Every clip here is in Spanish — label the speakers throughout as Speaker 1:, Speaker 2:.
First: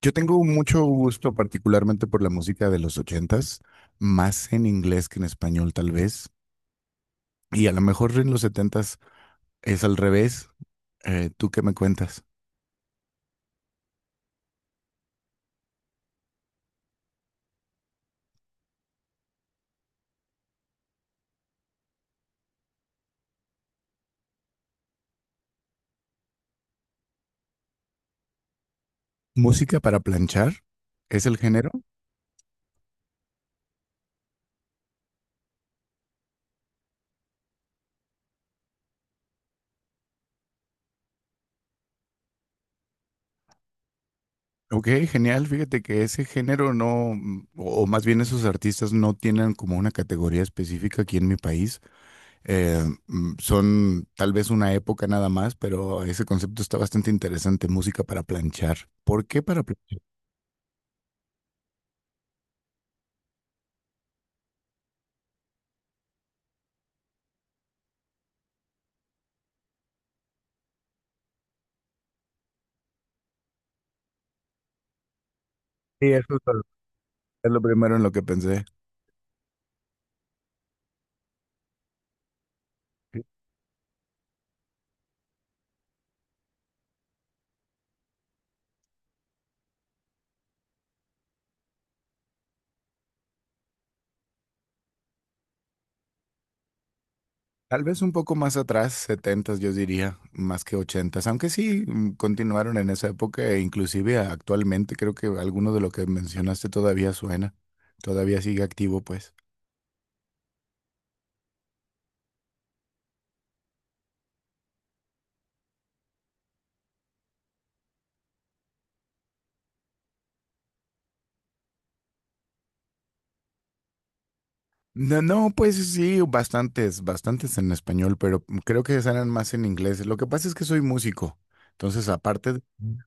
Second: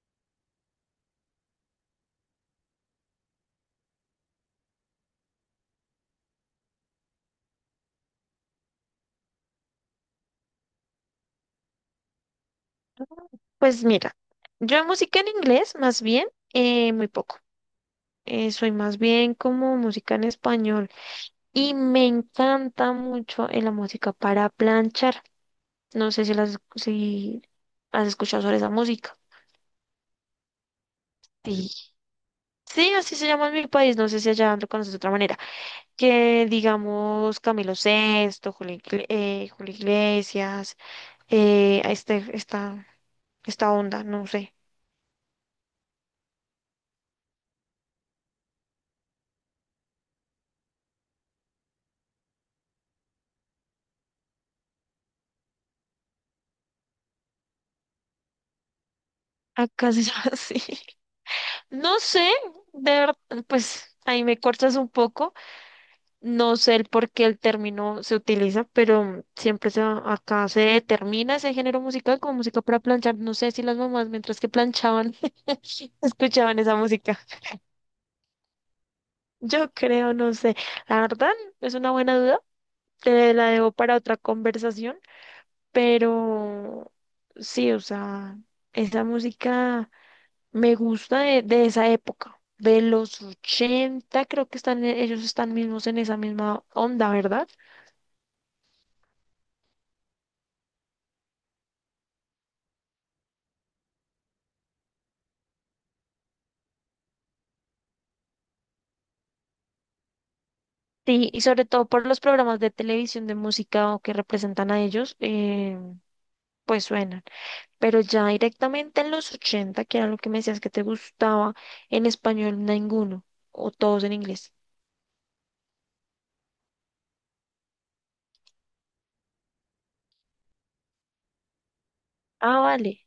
Speaker 1: Yo tengo mucho gusto particularmente por la música de los ochentas, más en inglés que en español tal vez, y a lo mejor en los setentas es al revés. ¿Tú qué me cuentas?
Speaker 2: Pues mira, yo música en inglés más bien, muy poco. Soy más bien como música en español y me encanta mucho la música para planchar. No sé si, si has escuchado sobre esa música.
Speaker 1: ¿Música para planchar? ¿Es el género?
Speaker 2: Sí. Sí, así se llama en mi país, no sé si allá lo conoces de otra manera. Que digamos Camilo Sesto, Julio, Julio Iglesias, eh, a este, esta, esta onda, no sé.
Speaker 1: Ok, genial. Fíjate que ese género no, o más bien esos artistas no tienen como una categoría específica aquí en mi país. Son tal vez una época nada más, pero ese concepto está bastante interesante, música para planchar. ¿Por qué para
Speaker 2: Acá
Speaker 1: planchar?
Speaker 2: se llama así. No sé, de verdad, pues ahí me cortas un poco. No sé el por qué el término se utiliza, pero acá se determina ese género musical como música para planchar. No sé si las mamás, mientras que planchaban,
Speaker 1: Sí, eso es.
Speaker 2: escuchaban esa música.
Speaker 1: Es lo primero en lo que pensé.
Speaker 2: Yo creo, no sé. La verdad, es una buena duda. Te la debo para otra conversación, pero sí, o sea, esa música. Me gusta de esa época, de los 80 creo que ellos están mismos en esa misma onda, ¿verdad?
Speaker 1: Tal vez un poco más atrás, setentas yo diría, más que ochentas aunque sí, continuaron en esa época e inclusive actualmente creo que alguno de lo que mencionaste todavía suena, todavía sigue activo pues.
Speaker 2: Sí, y sobre todo por los programas de televisión de música o que representan a ellos, pues suenan. Pero ya directamente en los 80 que era lo que me decías que te gustaba, en español ninguno, o todos en inglés.
Speaker 1: No, no, pues sí, bastantes, bastantes en español, pero creo que suenan más en inglés. Lo que pasa es que soy músico, entonces
Speaker 2: Ah, vale,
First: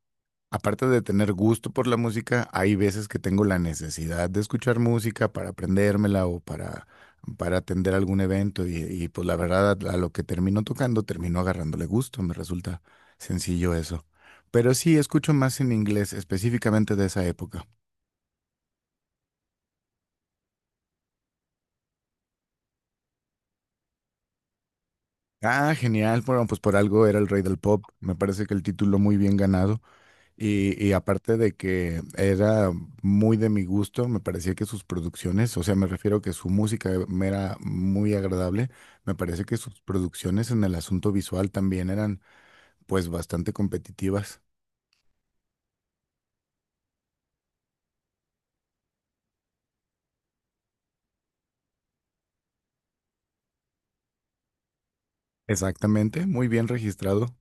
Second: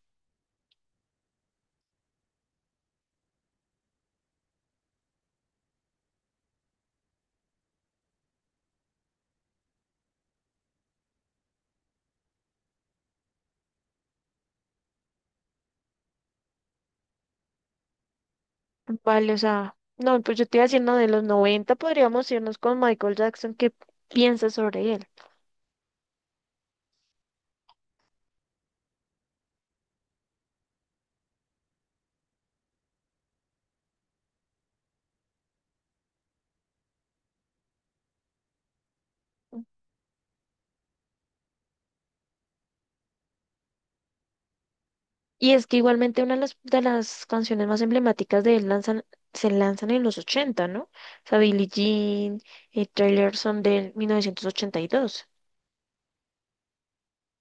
Speaker 1: aparte de tener gusto por la música, hay veces que tengo la necesidad de escuchar música para aprendérmela o para atender algún evento y, pues la verdad a lo que termino tocando termino agarrándole gusto, me resulta sencillo eso. Pero sí, escucho más en inglés, específicamente de esa época.
Speaker 2: vale, o sea, no, pues yo te iba diciendo de los 90 podríamos irnos con Michael Jackson, ¿qué piensas sobre él?
Speaker 1: Ah, genial, bueno, pues por algo era el rey del pop, me parece que el título muy bien ganado. Y aparte de que era muy de mi gusto, me parecía que sus producciones, o sea, me refiero que su música me era muy agradable, me parece que sus producciones en el asunto visual también eran pues bastante competitivas.
Speaker 2: Y es que igualmente una de las canciones más emblemáticas de se lanzan en los 80, ¿no? O sea, Billie Jean y Taylor son de 1982.
Speaker 1: Exactamente, muy bien registrado.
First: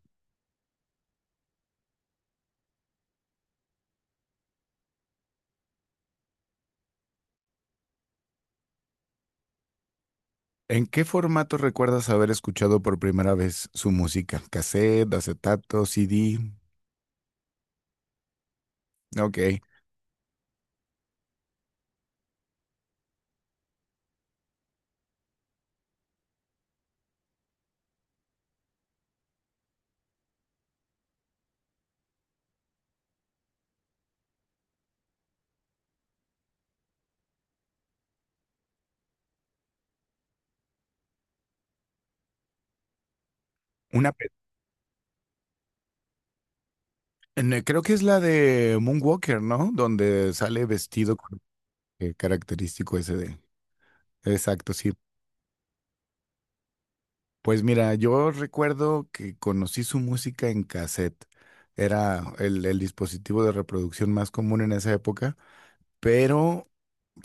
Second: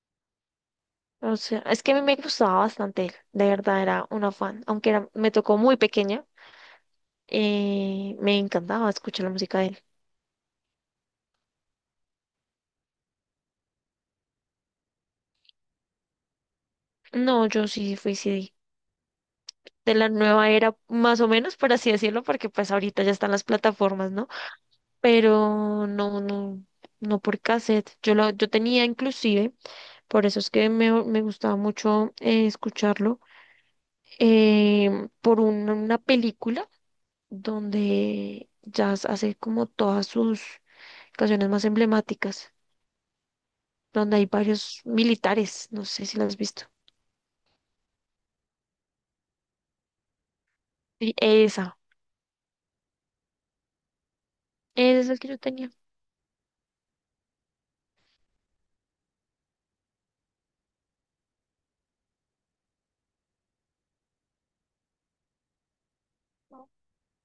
Speaker 2: O sea, es que a mí me gustaba bastante él, de verdad era una fan, aunque era, me tocó muy pequeña, me encantaba escuchar la música de él.
Speaker 1: ¿En qué formato recuerdas haber escuchado por primera vez su música? ¿Cassette, acetato, CD?
Speaker 2: No, yo sí fui CD,
Speaker 1: Ok.
Speaker 2: de la nueva era, más o menos, por así decirlo, porque pues ahorita ya están las plataformas, ¿no? Pero no por cassette. Yo tenía inclusive, por eso es que me gustaba mucho escucharlo, una película donde Jazz hace como todas sus canciones más emblemáticas,
Speaker 1: Una,
Speaker 2: donde hay
Speaker 1: pe-
Speaker 2: varios militares, no sé si las has visto.
Speaker 1: creo que es la de Moonwalker, ¿no? Donde sale
Speaker 2: Y
Speaker 1: vestido con
Speaker 2: esa,
Speaker 1: el característico ese de. Exacto, sí.
Speaker 2: esa es la que yo tenía.
Speaker 1: Pues mira, yo recuerdo que conocí su música en cassette. Era el dispositivo de reproducción más común en esa época, pero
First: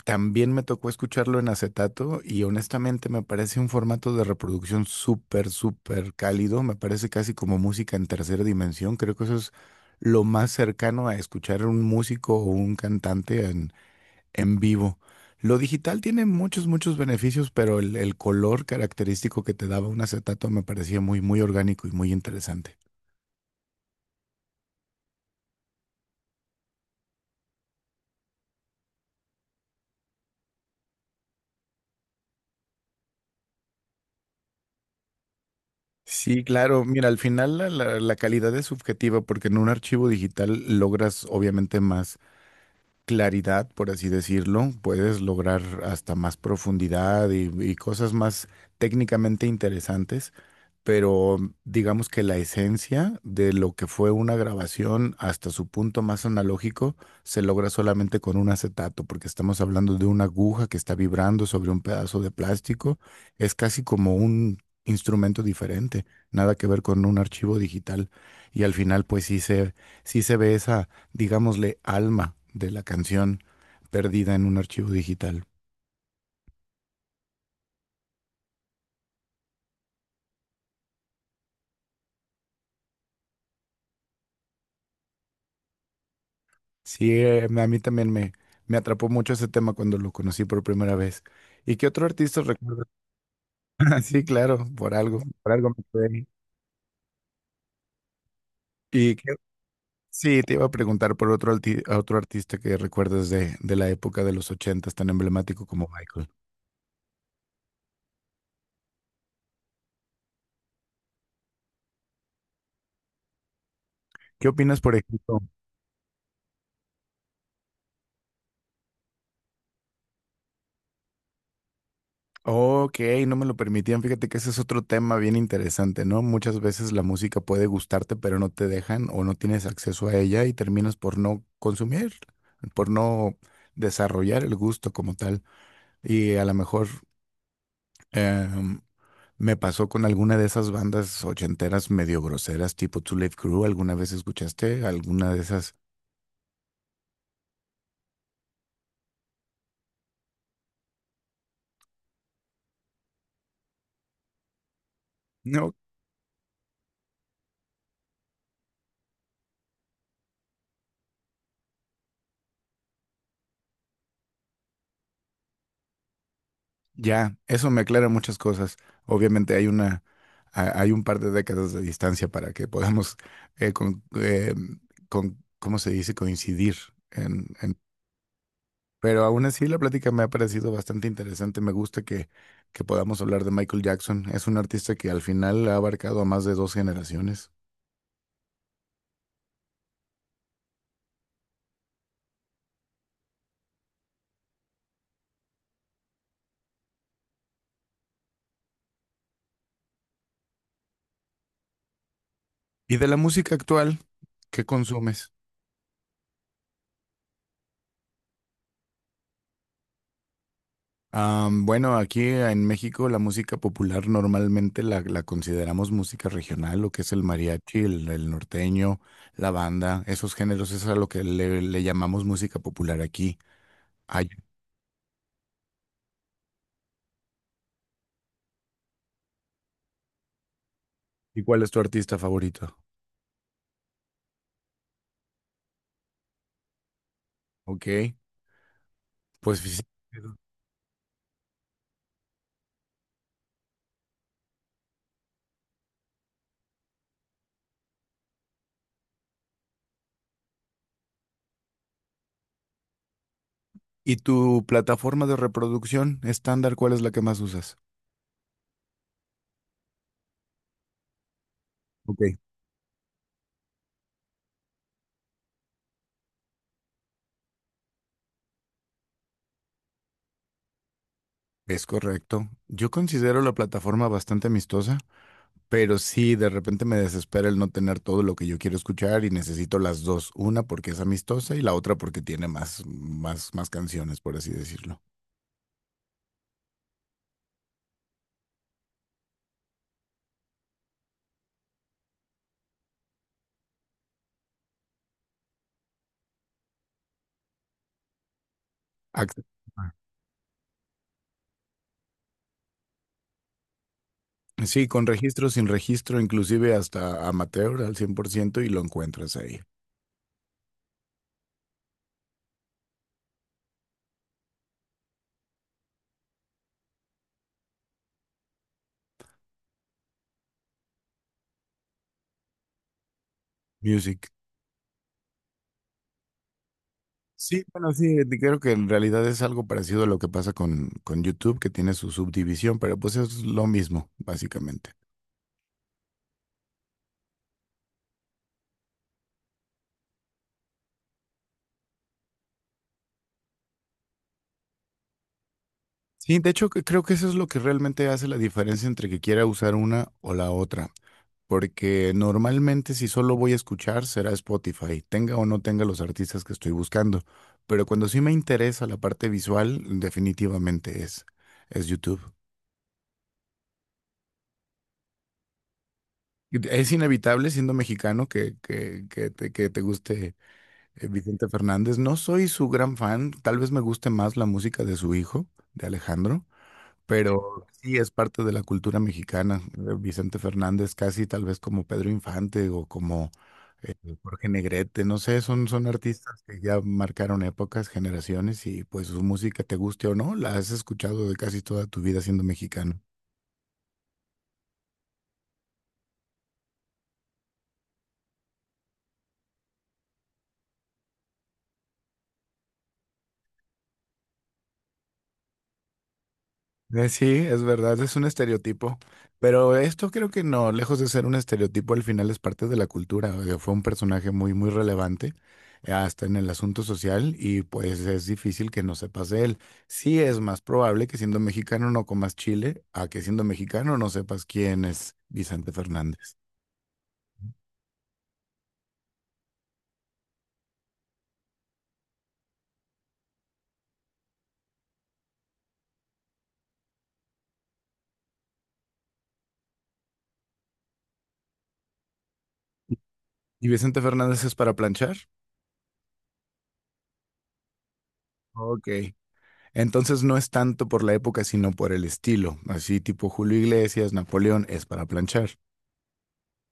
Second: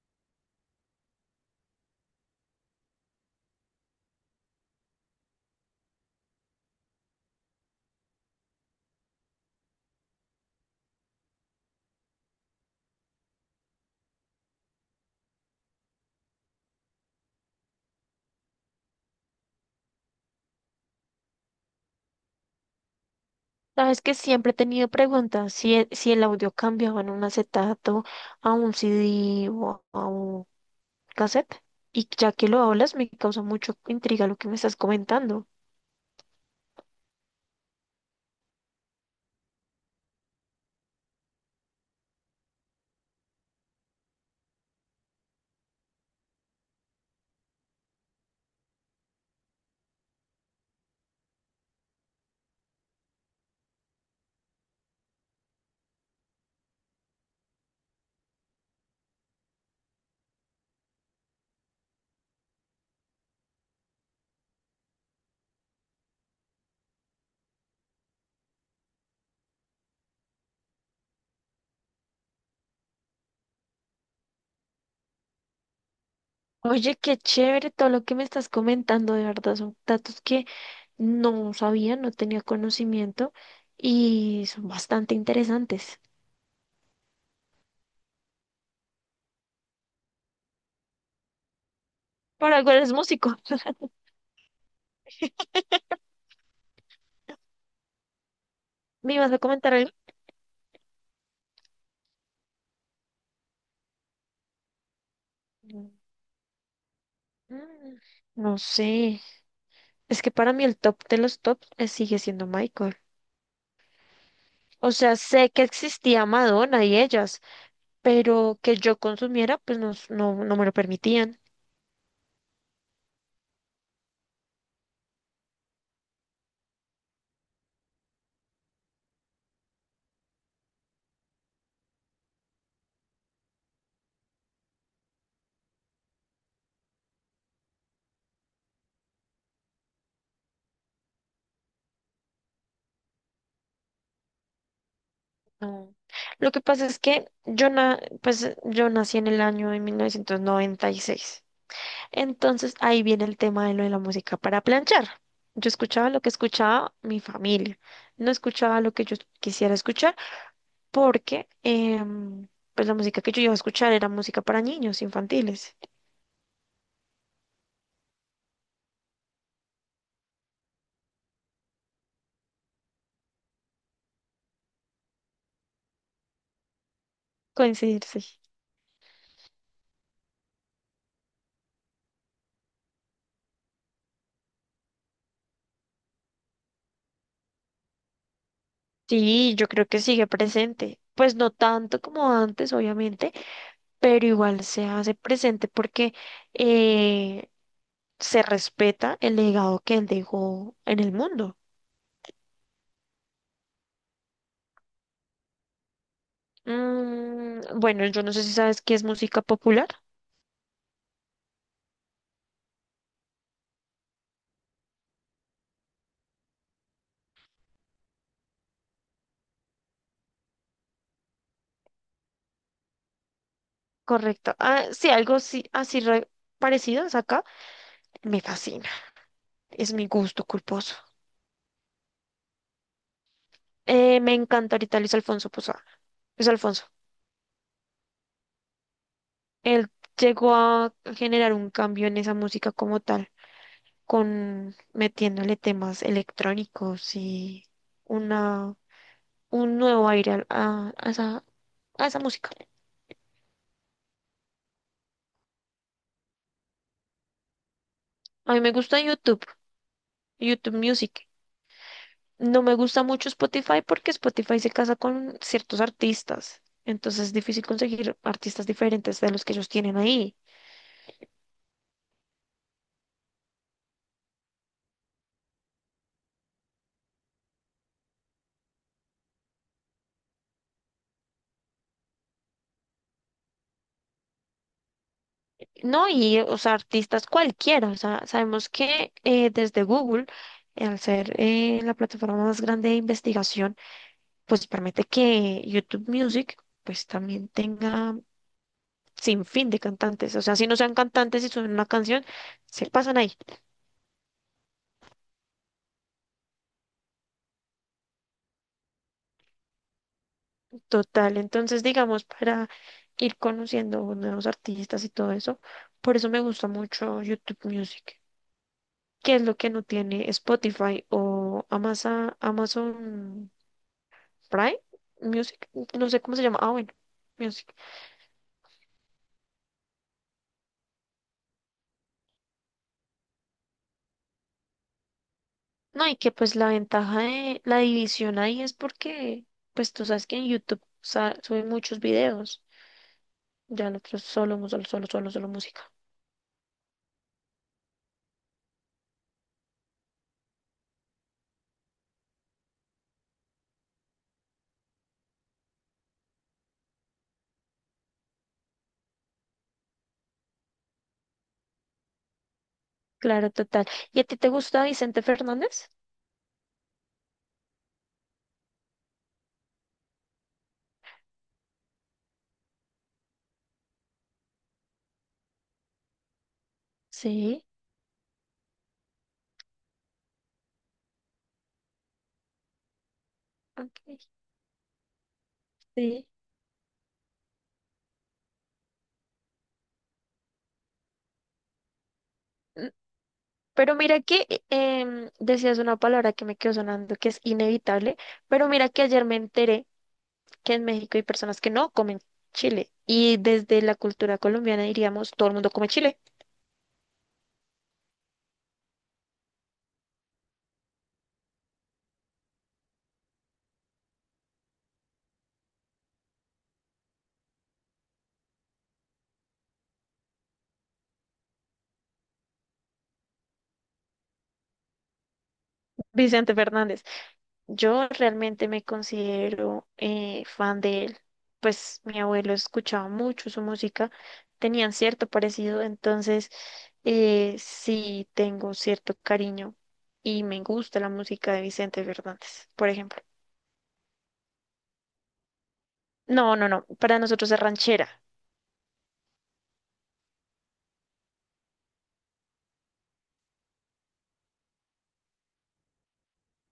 Speaker 1: también me tocó escucharlo en acetato y honestamente me parece un formato de reproducción súper, súper cálido. Me parece casi como música en tercera dimensión. Creo que eso es lo más cercano a escuchar un músico o un cantante en vivo. Lo digital tiene muchos, muchos beneficios, pero el color característico que te daba un acetato me parecía muy, muy orgánico y muy interesante.
Speaker 2: Sabes que siempre he tenido preguntas si el audio cambiaba en un acetato a un c d o a un cassette. Y ya que lo hablas, me causa mucho intriga lo que me estás comentando.
Speaker 1: Sí, claro. Mira, al final la calidad es subjetiva porque en un archivo digital logras obviamente más claridad, por así decirlo, puedes lograr hasta más profundidad y cosas más técnicamente interesantes, pero digamos que la esencia de lo que fue una grabación hasta su punto más analógico se logra solamente con un acetato, porque estamos hablando de una aguja que está vibrando sobre un pedazo de plástico, es casi como un instrumento diferente, nada que ver con un archivo digital y al final pues sí se ve esa digámosle, alma de la canción perdida en un archivo digital.
Speaker 2: Oye, qué chévere todo lo que me estás comentando, de verdad, son datos que no sabía, no tenía conocimiento y son bastante interesantes.
Speaker 1: Sí, a mí también me atrapó mucho ese tema cuando lo conocí por primera vez. ¿Y qué otro artista
Speaker 2: Por algo
Speaker 1: recuerdas?
Speaker 2: eres músico.
Speaker 1: Sí, claro, por algo me quedé ahí.
Speaker 2: ¿Me
Speaker 1: Y
Speaker 2: ibas
Speaker 1: qué-
Speaker 2: a comentar algo?
Speaker 1: sí, te iba a preguntar por otro, a otro artista que recuerdas de la época de los ochentas, tan emblemático como
Speaker 2: Mm,
Speaker 1: Michael.
Speaker 2: No sé, es que para mí el top de los tops sigue siendo Michael.
Speaker 1: ¿Qué opinas,
Speaker 2: O
Speaker 1: por
Speaker 2: sea,
Speaker 1: ejemplo?
Speaker 2: sé que existía Madonna y ellas, pero que yo consumiera, pues no me lo permitían.
Speaker 1: Ok, no me lo permitían. Fíjate que ese es otro tema bien interesante, ¿no? Muchas veces la música puede gustarte, pero no te dejan o no tienes acceso a ella y terminas por no consumir, por no desarrollar el gusto como tal. Y a lo mejor em, me pasó con alguna de esas bandas ochenteras medio groseras, tipo Two Live Crew. ¿Alguna vez escuchaste alguna de esas?
Speaker 2: No. Lo que pasa es que pues, yo nací en el año de 1996. Entonces ahí viene el tema de lo de la música para planchar. Yo escuchaba lo que escuchaba mi familia, no escuchaba lo que yo quisiera escuchar porque pues la música que yo iba a escuchar era música para niños infantiles.
Speaker 1: Ya, eso me aclara muchas cosas. Obviamente hay un par de décadas de distancia para que podamos, eh, con, eh, ¿cómo se dice? Coincidir. En, en-
Speaker 2: Coincidirse.
Speaker 1: pero aún así la plática me ha parecido bastante interesante. Me gusta que podamos hablar de Michael Jackson. Es un artista que al final ha abarcado a más de dos generaciones.
Speaker 2: Sí, yo creo que sigue presente. Pues no tanto como antes, obviamente, pero igual se hace presente porque eh, se respeta el legado que él dejó en el mundo.
Speaker 1: ¿Y de la música actual, qué consumes?
Speaker 2: Bueno, yo no sé si sabes qué es música popular.
Speaker 1: Bueno, aquí en México la música popular normalmente la consideramos música regional, lo que es el mariachi, el norteño, la banda, esos géneros, eso es a lo que le llamamos música popular aquí. Ay,
Speaker 2: Correcto. Ah, sí, algo sí, parecido es acá. Me fascina. Es mi gusto culposo.
Speaker 1: ¿y cuál es tu artista favorito?
Speaker 2: Me encanta ahorita Luis Alfonso Posada. Luis Alfonso.
Speaker 1: Ok, pues sí.
Speaker 2: Él llegó a generar un cambio en esa música como tal, con metiéndole temas electrónicos y una, un nuevo aire a esa música.
Speaker 1: ¿Y tu plataforma de reproducción estándar, cuál es la que más usas?
Speaker 2: A mí me gusta YouTube. YouTube Music.
Speaker 1: Ok.
Speaker 2: No me gusta mucho Spotify porque Spotify se casa con ciertos artistas. Entonces es difícil conseguir artistas diferentes de los que ellos tienen ahí.
Speaker 1: Es correcto. Yo considero la plataforma bastante amistosa. Pero sí, de repente me desespera el no tener todo lo que yo quiero escuchar y necesito las dos, una porque es amistosa y la otra porque tiene más, más, más canciones, por así decirlo.
Speaker 2: No, y o sea, artistas cualquiera. O sea, sabemos que desde Google, al ser la plataforma más grande de investigación, pues permite que YouTube Music pues también tenga sin
Speaker 1: Ac-
Speaker 2: fin de cantantes. O sea, si no sean cantantes y suben una canción, se pasan ahí.
Speaker 1: Sí, con registro, sin registro, inclusive hasta amateur al 100% y lo encuentras ahí.
Speaker 2: Total, entonces digamos para ir conociendo nuevos artistas y todo eso, por eso me gusta mucho YouTube Music, que es lo que no tiene Spotify o Amazon, Amazon
Speaker 1: Music.
Speaker 2: Prime Music, no sé cómo se llama, ah bueno,
Speaker 1: Sí,
Speaker 2: Music.
Speaker 1: bueno, sí, creo que en realidad es algo parecido a lo que pasa con YouTube, que tiene su subdivisión, pero pues es lo mismo, básicamente.
Speaker 2: No, y que pues la ventaja de la división ahí es porque pues tú sabes que en YouTube suben muchos videos, ya nosotros solo música.
Speaker 1: Sí, de hecho, creo que eso es lo que realmente hace la diferencia entre que quiera usar una o la otra. Porque normalmente si solo voy a escuchar será Spotify, tenga o no tenga los artistas que estoy buscando. Pero cuando sí me interesa la parte visual, definitivamente es YouTube.
Speaker 2: Claro, total. ¿Y a ti te gusta Vicente Fernández?
Speaker 1: Es inevitable siendo mexicano que te guste, Vicente Fernández. No soy su gran fan, tal vez me guste más la música de su hijo, de Alejandro,
Speaker 2: Sí,
Speaker 1: pero sí es parte de la cultura mexicana. Vicente Fernández, casi tal vez como Pedro Infante o como eh,
Speaker 2: ok,
Speaker 1: Jorge Negrete, no sé, son
Speaker 2: sí.
Speaker 1: artistas que ya marcaron épocas, generaciones y pues su música, te guste o no, la has escuchado de casi toda tu vida siendo
Speaker 2: Mm,
Speaker 1: mexicano.
Speaker 2: pero mira que decías una palabra que me quedó sonando que es inevitable, pero mira que ayer me enteré que en México hay personas que no comen chile y desde la cultura colombiana diríamos todo el mundo come chile.
Speaker 1: Sí, es verdad, es un estereotipo, pero esto creo que no, lejos de ser un estereotipo, al final es parte de la cultura. O sea, fue un personaje muy, muy relevante, hasta en el asunto social y pues es difícil que no sepas de él. Sí es más probable que siendo mexicano no comas chile a que siendo mexicano no sepas quién es Vicente Fernández.
Speaker 2: Vicente Fernández. Yo realmente me considero fan de él, pues mi abuelo escuchaba mucho su música, tenían cierto parecido, entonces sí tengo cierto cariño y me gusta la música de Vicente Fernández, por ejemplo.
Speaker 1: ¿Y Vicente Fernández es para planchar?
Speaker 2: No, no, no, para nosotros es ranchera.
Speaker 1: Ok. Entonces no es tanto por la época, sino por el estilo, así tipo Julio Iglesias, Napoleón, es para planchar.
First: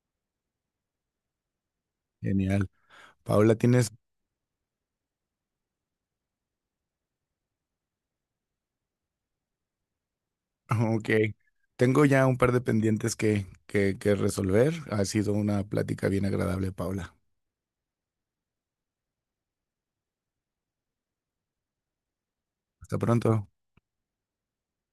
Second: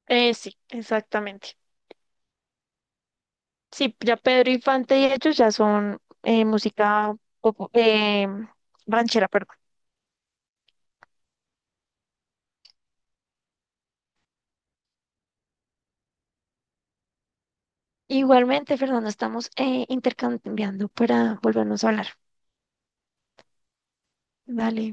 Speaker 2: Sí, exactamente.
Speaker 1: Genial. Paula, tienes,
Speaker 2: Sí, ya Pedro Infante y ellos ya son música popu- eh, ranchera, perdón.
Speaker 1: ok, tengo ya un par de pendientes que resolver. Ha sido una plática bien agradable, Paula.
Speaker 2: Igualmente, Fernando, estamos intercambiando para volvernos a hablar.
Speaker 1: Hasta pronto.
Speaker 2: Dale.